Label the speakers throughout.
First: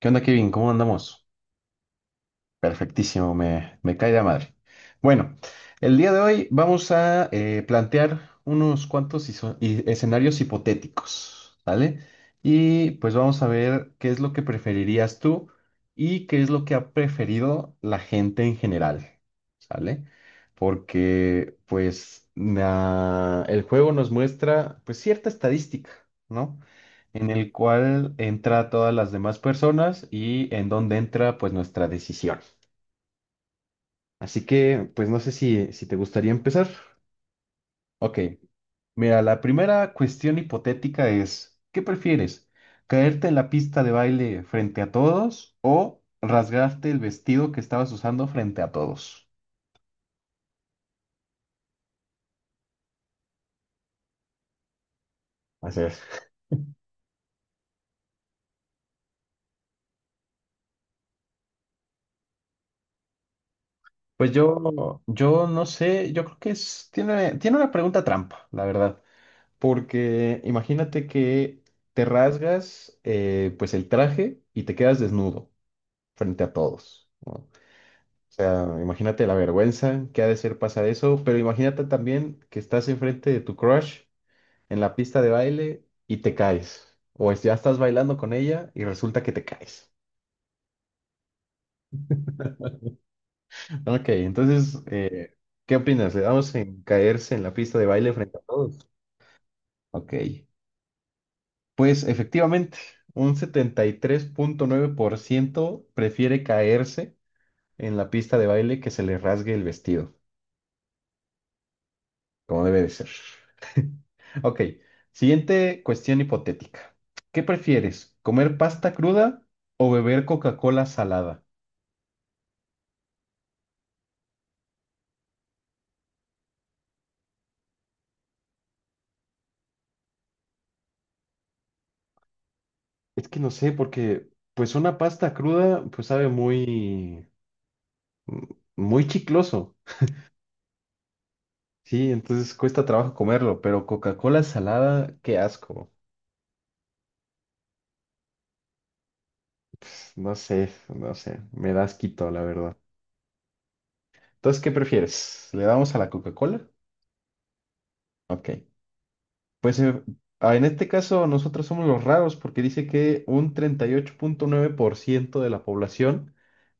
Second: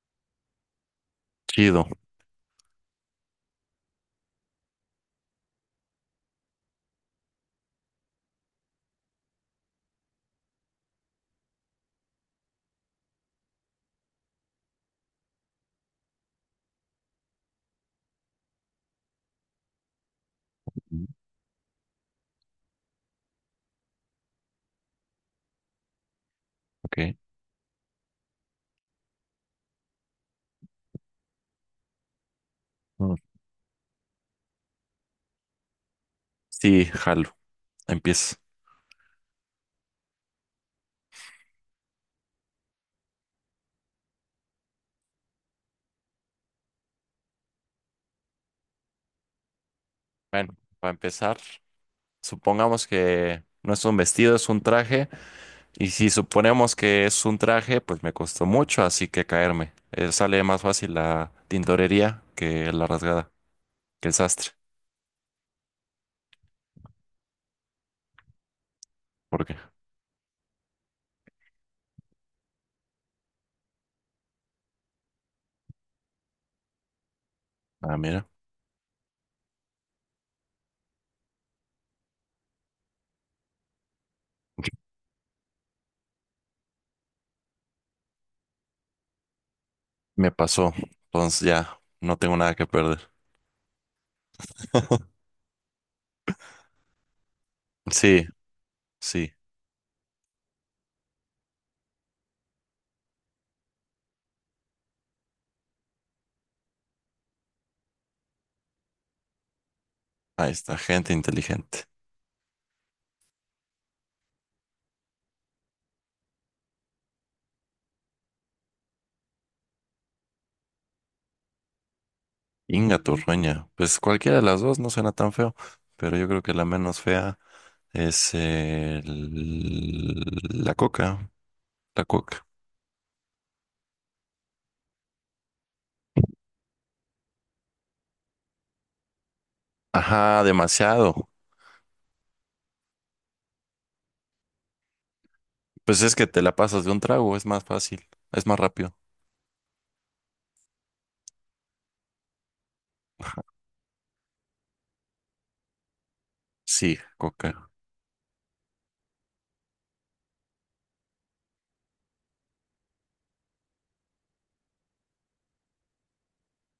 Speaker 1: ¿Qué onda, Kevin? ¿Cómo andamos?
Speaker 2: Chido.
Speaker 1: Perfectísimo, me cae de la madre. Bueno, el día de hoy vamos a plantear unos cuantos escenarios hipotéticos, ¿vale? Y pues vamos a ver qué es lo que preferirías tú y qué es lo que ha preferido la gente en general, ¿sale?
Speaker 2: Mm,
Speaker 1: Porque pues el juego nos muestra pues cierta estadística, ¿no?
Speaker 2: Ok.
Speaker 1: En el cual entra todas las demás personas y en donde entra pues nuestra decisión.
Speaker 2: Mm.
Speaker 1: Así que pues no sé si te gustaría empezar.
Speaker 2: Sí, jalo.
Speaker 1: Ok,
Speaker 2: Empiezo.
Speaker 1: mira, la primera cuestión hipotética es, ¿qué prefieres? ¿Caerte en la pista de baile frente a todos o rasgarte el vestido que estabas usando frente a todos?
Speaker 2: Bueno, para empezar, supongamos que no es un vestido, es un traje.
Speaker 1: Así
Speaker 2: Y
Speaker 1: es.
Speaker 2: si suponemos que es un traje, pues me costó mucho, así que caerme. Sale más fácil la tintorería que la rasgada, que el
Speaker 1: Pues
Speaker 2: sastre.
Speaker 1: yo no sé, yo creo que es, tiene una pregunta trampa, la verdad.
Speaker 2: ¿Por qué?
Speaker 1: Porque imagínate que te rasgas pues el traje y te quedas desnudo frente a todos, ¿no? O
Speaker 2: Ah, mira.
Speaker 1: sea, imagínate la vergüenza que ha de ser pasar eso, pero imagínate también que estás enfrente de tu crush en la pista de baile y te caes. Ya estás bailando con ella y resulta que te caes.
Speaker 2: Me pasó. Entonces ya no tengo nada que perder.
Speaker 1: Ok, entonces, ¿qué opinas? ¿Le damos en caerse en la pista de baile
Speaker 2: Sí,
Speaker 1: frente a todos?
Speaker 2: sí.
Speaker 1: Ok. Pues efectivamente, un 73.9% prefiere caerse en la pista de baile que se le rasgue el vestido,
Speaker 2: Ahí está, gente inteligente.
Speaker 1: como debe de ser. Ok, siguiente cuestión hipotética. ¿Qué prefieres, comer pasta cruda o beber Coca-Cola salada?
Speaker 2: Inga Turrueña. Pues cualquiera de las dos no suena tan feo, pero yo creo que la menos fea es la coca. La coca.
Speaker 1: Es que no sé, porque pues una pasta cruda pues sabe muy, muy chicloso.
Speaker 2: Ajá, demasiado.
Speaker 1: Sí, entonces cuesta trabajo comerlo, pero Coca-Cola salada, qué asco.
Speaker 2: Pues es que te la pasas de un trago, es más fácil, es más rápido.
Speaker 1: No sé, no sé, me da asquito, la verdad. Entonces, ¿qué prefieres? ¿Le damos a la Coca-Cola?
Speaker 2: Sí, coca.
Speaker 1: Ok. Pues en este caso nosotros somos los raros porque dice que un 38.9% de la población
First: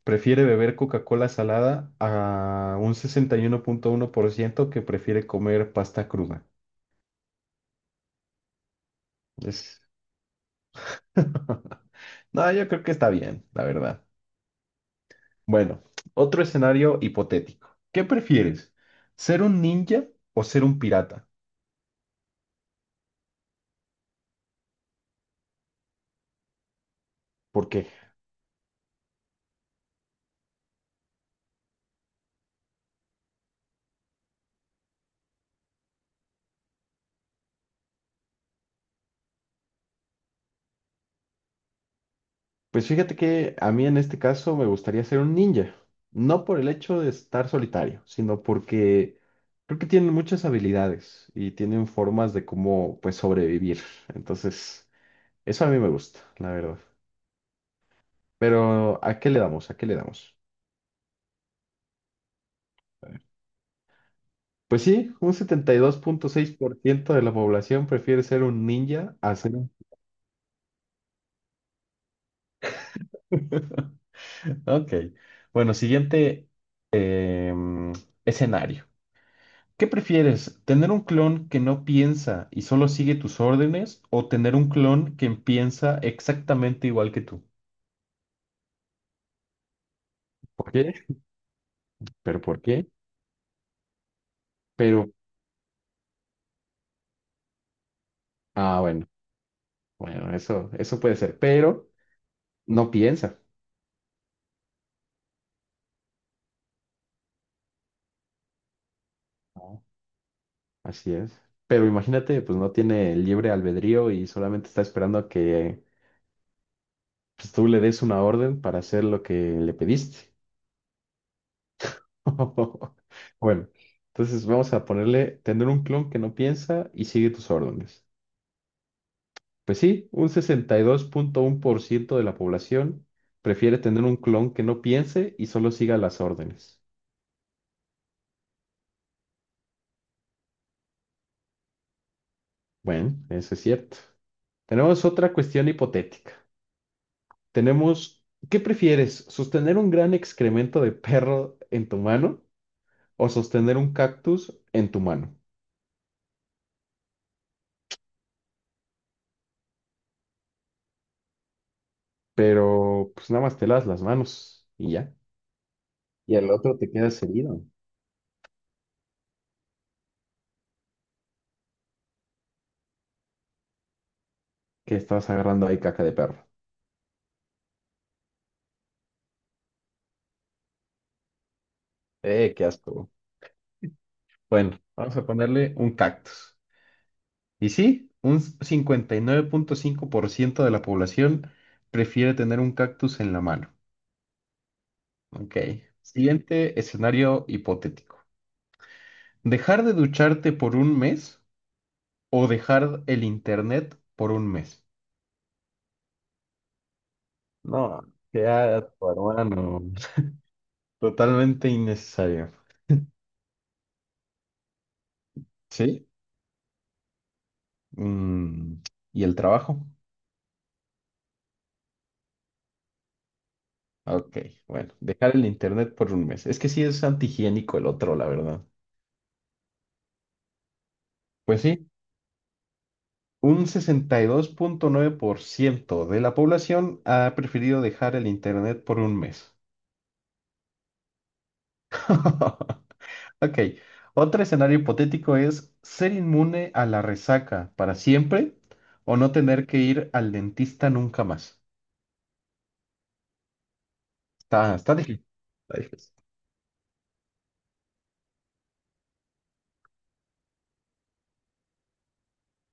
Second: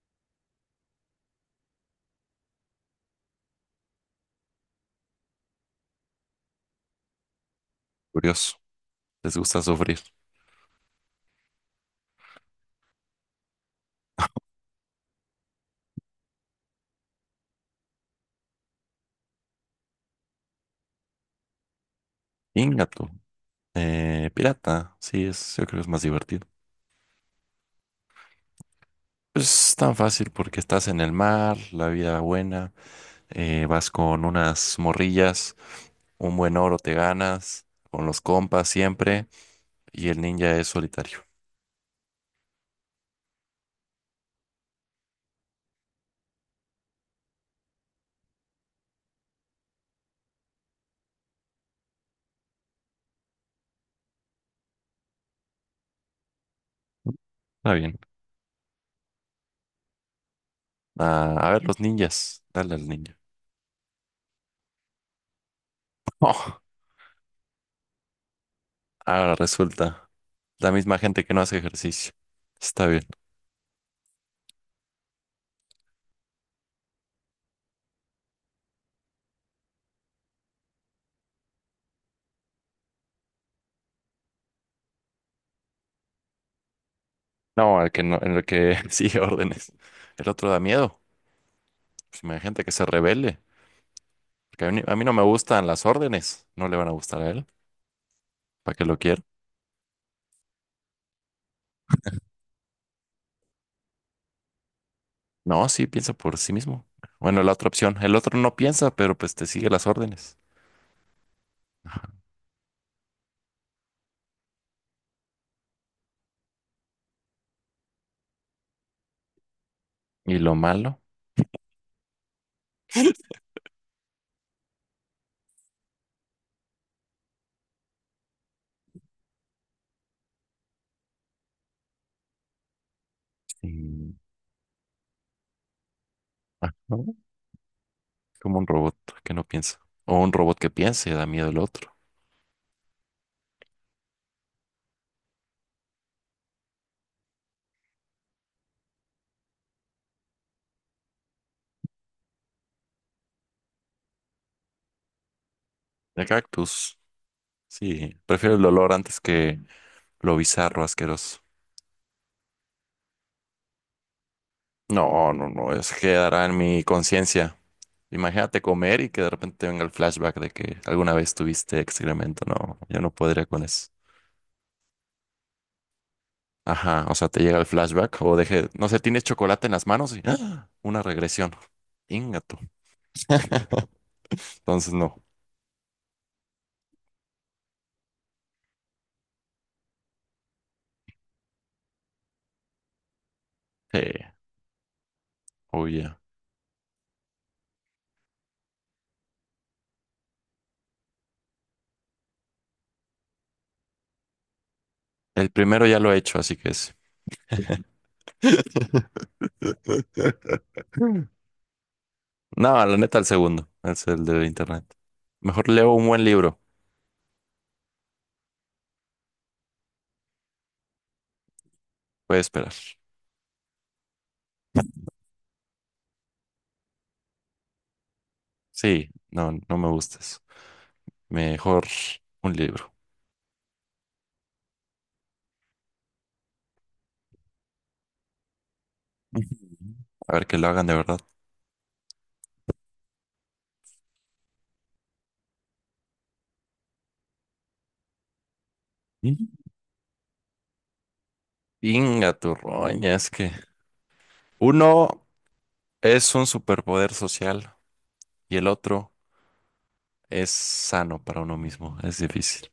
Speaker 1: prefiere beber Coca-Cola salada a un sesenta y uno punto uno por ciento que prefiere comer pasta cruda.
Speaker 2: Curioso. Les gusta
Speaker 1: Es...
Speaker 2: sufrir.
Speaker 1: No, yo creo que está bien, la verdad. Bueno, otro escenario hipotético. ¿Qué prefieres? ¿Ser un ninja o ser un pirata?
Speaker 2: Ingato. Pirata. Sí, yo creo que es más divertido.
Speaker 1: Porque
Speaker 2: Pues es tan fácil porque estás en el mar, la vida buena, vas con unas morrillas. Un buen oro te ganas, con los compas siempre, y el ninja es solitario.
Speaker 1: pues fíjate que a mí en este caso me gustaría ser un ninja, no por el hecho de estar solitario, sino porque creo que tienen muchas habilidades y tienen formas de cómo pues sobrevivir. Entonces, eso a mí me gusta, la verdad.
Speaker 2: Está bien.
Speaker 1: Pero ¿a qué le damos? ¿A qué le damos?
Speaker 2: Ah, a ver, los ninjas. Dale al ninja.
Speaker 1: Pues sí, un setenta y dos punto seis
Speaker 2: Oh,
Speaker 1: por ciento de la población prefiere ser un ninja
Speaker 2: ahora
Speaker 1: a ser un...
Speaker 2: resulta la misma gente que no hace ejercicio. Está bien.
Speaker 1: Ok. Bueno, siguiente em, escenario. ¿Qué prefieres? ¿Tener un clon que no piensa y solo sigue tus órdenes o tener un clon que piensa exactamente igual que tú?
Speaker 2: No, el que no, el que sigue órdenes. El otro da
Speaker 1: ¿Por qué?
Speaker 2: miedo. Pues
Speaker 1: ¿Pero por
Speaker 2: imagínate que se
Speaker 1: qué?
Speaker 2: rebele. Porque a mí
Speaker 1: Pero,
Speaker 2: no me gustan las órdenes. No le van a gustar a él. ¿Para
Speaker 1: ah,
Speaker 2: qué lo
Speaker 1: bueno,
Speaker 2: quiero?
Speaker 1: bueno, eso puede ser, pero no piensa.
Speaker 2: No, sí, piensa por sí mismo. Bueno, la otra opción. El otro no piensa, pero pues te sigue
Speaker 1: No.
Speaker 2: las órdenes.
Speaker 1: Así es. Pero imagínate, pues no tiene libre albedrío y solamente está esperando a que pues, tú le des una orden para hacer lo que le pediste.
Speaker 2: ¿Y lo malo?
Speaker 1: Bueno, entonces vamos a ponerle tener un clon que no piensa y sigue tus órdenes. Pues sí, un 62.1% de la población prefiere tener
Speaker 2: Sí.
Speaker 1: un clon que no piense y solo siga las órdenes.
Speaker 2: Ajá. Como un robot que no piensa. O un robot que piense, da miedo el otro.
Speaker 1: Bueno, eso es cierto. Tenemos otra cuestión hipotética. Tenemos, ¿qué prefieres? ¿Sostener un gran excremento de perro en tu mano o sostener un cactus en tu mano?
Speaker 2: De cactus. Sí, prefiero el olor antes que lo bizarro, asqueroso.
Speaker 1: Pero pues nada más te las manos y ya.
Speaker 2: No, no, no, eso
Speaker 1: Y
Speaker 2: quedará
Speaker 1: al
Speaker 2: en
Speaker 1: otro
Speaker 2: mi
Speaker 1: te quedas
Speaker 2: conciencia.
Speaker 1: herido.
Speaker 2: Imagínate comer y que de repente venga el flashback de que alguna vez tuviste excremento. No, yo no podría con eso.
Speaker 1: Que estabas agarrando ahí caca de perro.
Speaker 2: Ajá, o sea, te llega el flashback o deje, no sé, tienes chocolate en las manos y ¡ah! Una regresión. Ingato.
Speaker 1: Qué asco. Bueno,
Speaker 2: Entonces,
Speaker 1: vamos
Speaker 2: no.
Speaker 1: a ponerle un cactus. Y sí, un 59.5% de la población prefiere tener un cactus en la mano.
Speaker 2: Sí,
Speaker 1: Ok.
Speaker 2: oye.
Speaker 1: Siguiente escenario hipotético. ¿Dejar de ducharte por un mes o dejar el internet por un mes?
Speaker 2: El primero ya lo he hecho, así que es.
Speaker 1: No, qué asco, hermano. Totalmente innecesario.
Speaker 2: No, la neta, el segundo. Es el de internet. Mejor leo un
Speaker 1: ¿Sí?
Speaker 2: buen libro.
Speaker 1: Mm, ¿Y el trabajo?
Speaker 2: Voy a esperar.
Speaker 1: Ok, bueno, dejar el internet por un mes. Es que sí es antihigiénico el otro, la verdad.
Speaker 2: Sí, no, no me gustas.
Speaker 1: Pues
Speaker 2: Mejor
Speaker 1: sí,
Speaker 2: un libro.
Speaker 1: un 62.9% de la población ha preferido dejar el Internet por un
Speaker 2: Ujú.
Speaker 1: mes.
Speaker 2: A ver que lo hagan de verdad.
Speaker 1: Ok, otro escenario hipotético es ser inmune a la resaca para siempre o no
Speaker 2: Ujú.
Speaker 1: tener que ir al dentista nunca más.
Speaker 2: Inga tu roña, es que
Speaker 1: Está difícil.
Speaker 2: uno
Speaker 1: Está difícil.
Speaker 2: es un superpoder social y el otro es sano para uno mismo. Es difícil.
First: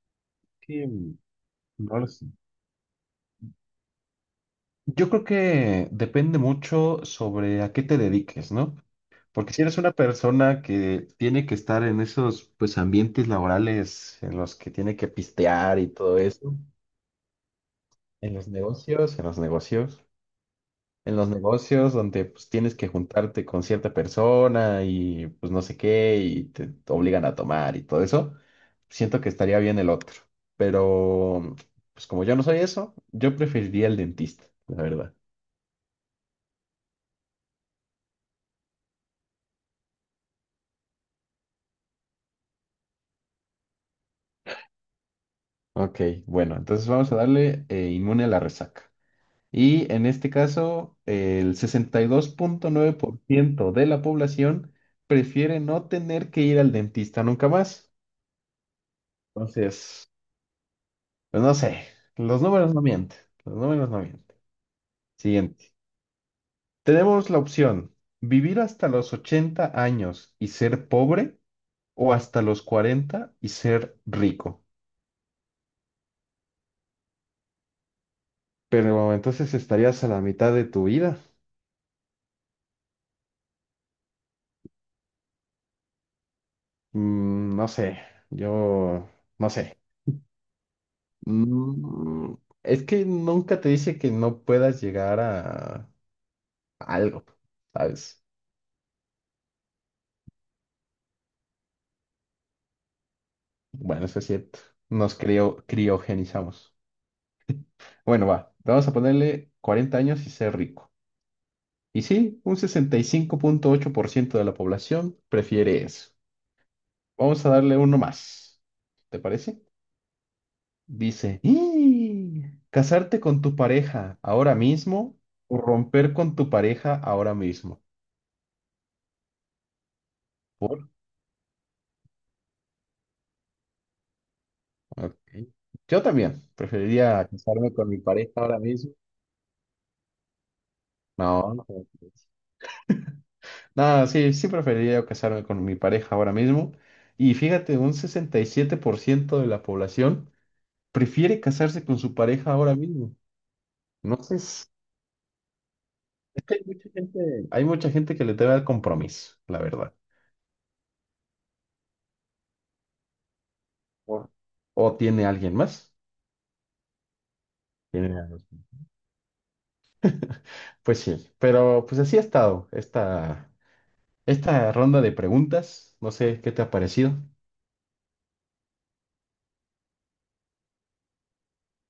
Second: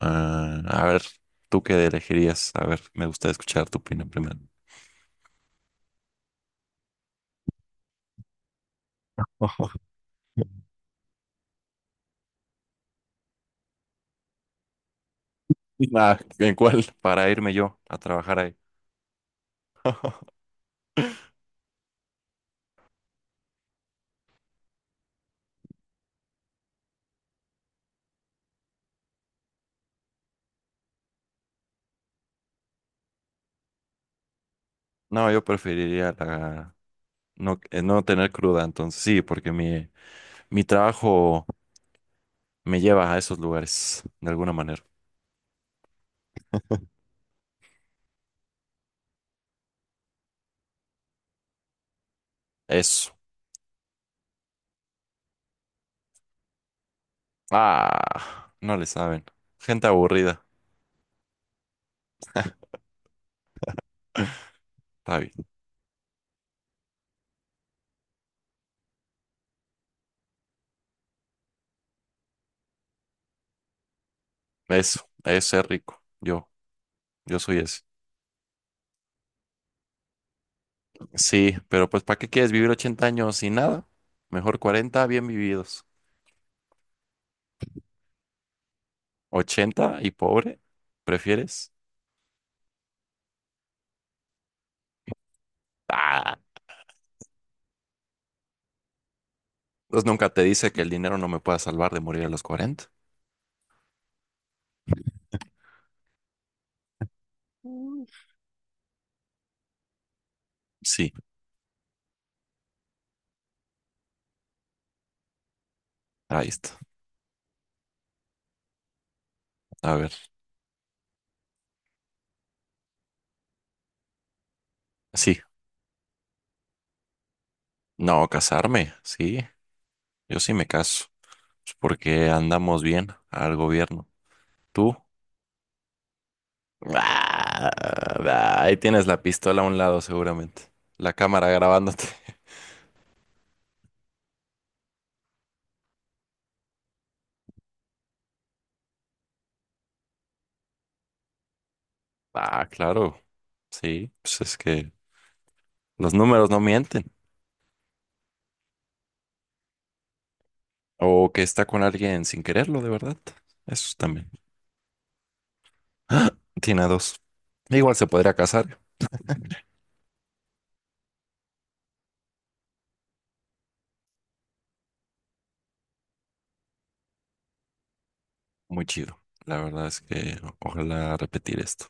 Speaker 2: Ah, a
Speaker 1: Que,
Speaker 2: ver, ¿tú qué
Speaker 1: no lo sé.
Speaker 2: elegirías? A ver, me gusta escuchar tu opinión primero.
Speaker 1: Yo creo que depende mucho sobre a qué te dediques, ¿no? Porque si eres una persona que tiene que estar en esos pues ambientes laborales en los que tiene que pistear y
Speaker 2: Ah,
Speaker 1: todo
Speaker 2: ¿en
Speaker 1: eso,
Speaker 2: cuál? Para irme yo a
Speaker 1: en
Speaker 2: trabajar
Speaker 1: los
Speaker 2: ahí.
Speaker 1: negocios, en los negocios, en los negocios donde pues tienes que juntarte con cierta persona y pues no sé qué y te obligan a tomar y todo eso, siento que estaría bien el otro. Pero pues como yo no soy eso, yo preferiría el dentista, la verdad.
Speaker 2: No, yo preferiría la, no, no tener cruda, entonces sí, porque mi trabajo me lleva a esos lugares, de alguna manera.
Speaker 1: Ok, bueno, entonces vamos a darle inmune a la resaca. Y en este caso, el sesenta y dos punto nueve
Speaker 2: Eso.
Speaker 1: por ciento de la población prefiere no tener que ir al dentista nunca más.
Speaker 2: Ah, no le saben. Gente
Speaker 1: Entonces,
Speaker 2: aburrida.
Speaker 1: pues no sé, los números no mienten, los números no mienten.
Speaker 2: Está bien.
Speaker 1: Siguiente. Tenemos la opción, vivir hasta los 80 años y ser pobre o hasta los 40 y ser rico.
Speaker 2: Eso, ese es rico. Yo soy ese.
Speaker 1: Pero entonces estarías a la mitad de tu vida.
Speaker 2: Sí, pero pues ¿para qué quieres vivir 80 años sin nada? Mejor 40 bien vividos.
Speaker 1: No sé, yo no sé.
Speaker 2: 80 y pobre, ¿prefieres?
Speaker 1: Mm, es que nunca te dice que no puedas llegar
Speaker 2: Ah,
Speaker 1: a algo, ¿sabes?
Speaker 2: pues nunca te dice que el dinero no me pueda salvar de morir a los 40.
Speaker 1: Bueno, eso es cierto. Nos criogenizamos.
Speaker 2: Uy.
Speaker 1: Bueno, va, vamos a ponerle 40 años y ser rico.
Speaker 2: Sí,
Speaker 1: Y sí, un 65.8% de la población prefiere eso.
Speaker 2: ahí está.
Speaker 1: Vamos a darle uno más. ¿Te parece?
Speaker 2: A ver.
Speaker 1: Dice, "¡Ih! ¿Casarte con tu pareja ahora mismo
Speaker 2: Sí,
Speaker 1: o romper con tu pareja ahora mismo?
Speaker 2: no, casarme, sí, yo sí me caso, pues porque andamos bien al gobierno. ¿Tú?
Speaker 1: Ok. Yo también preferiría casarme con mi pareja ahora
Speaker 2: Ah, ahí
Speaker 1: mismo.
Speaker 2: tienes la pistola a un lado seguramente, la cámara
Speaker 1: No, no. ¿Cómo
Speaker 2: grabándote.
Speaker 1: crees? No, sí, sí preferiría casarme con mi pareja ahora mismo. Y fíjate, un 67% de la población prefiere casarse con su pareja
Speaker 2: Ah,
Speaker 1: ahora mismo.
Speaker 2: claro, sí,
Speaker 1: No sé,
Speaker 2: pues es que los
Speaker 1: es
Speaker 2: números
Speaker 1: que
Speaker 2: no mienten.
Speaker 1: hay mucha gente que le teme al compromiso, la verdad.
Speaker 2: O que está con alguien sin quererlo, de verdad. Eso
Speaker 1: O,
Speaker 2: también.
Speaker 1: o tiene alguien más.
Speaker 2: Tiene a dos. Igual se
Speaker 1: Tiene a-
Speaker 2: podría casar.
Speaker 1: Pues sí, pero pues así ha estado esta ronda de preguntas. No sé qué te ha parecido.
Speaker 2: Muy chido. La verdad es que ojalá repetir esto.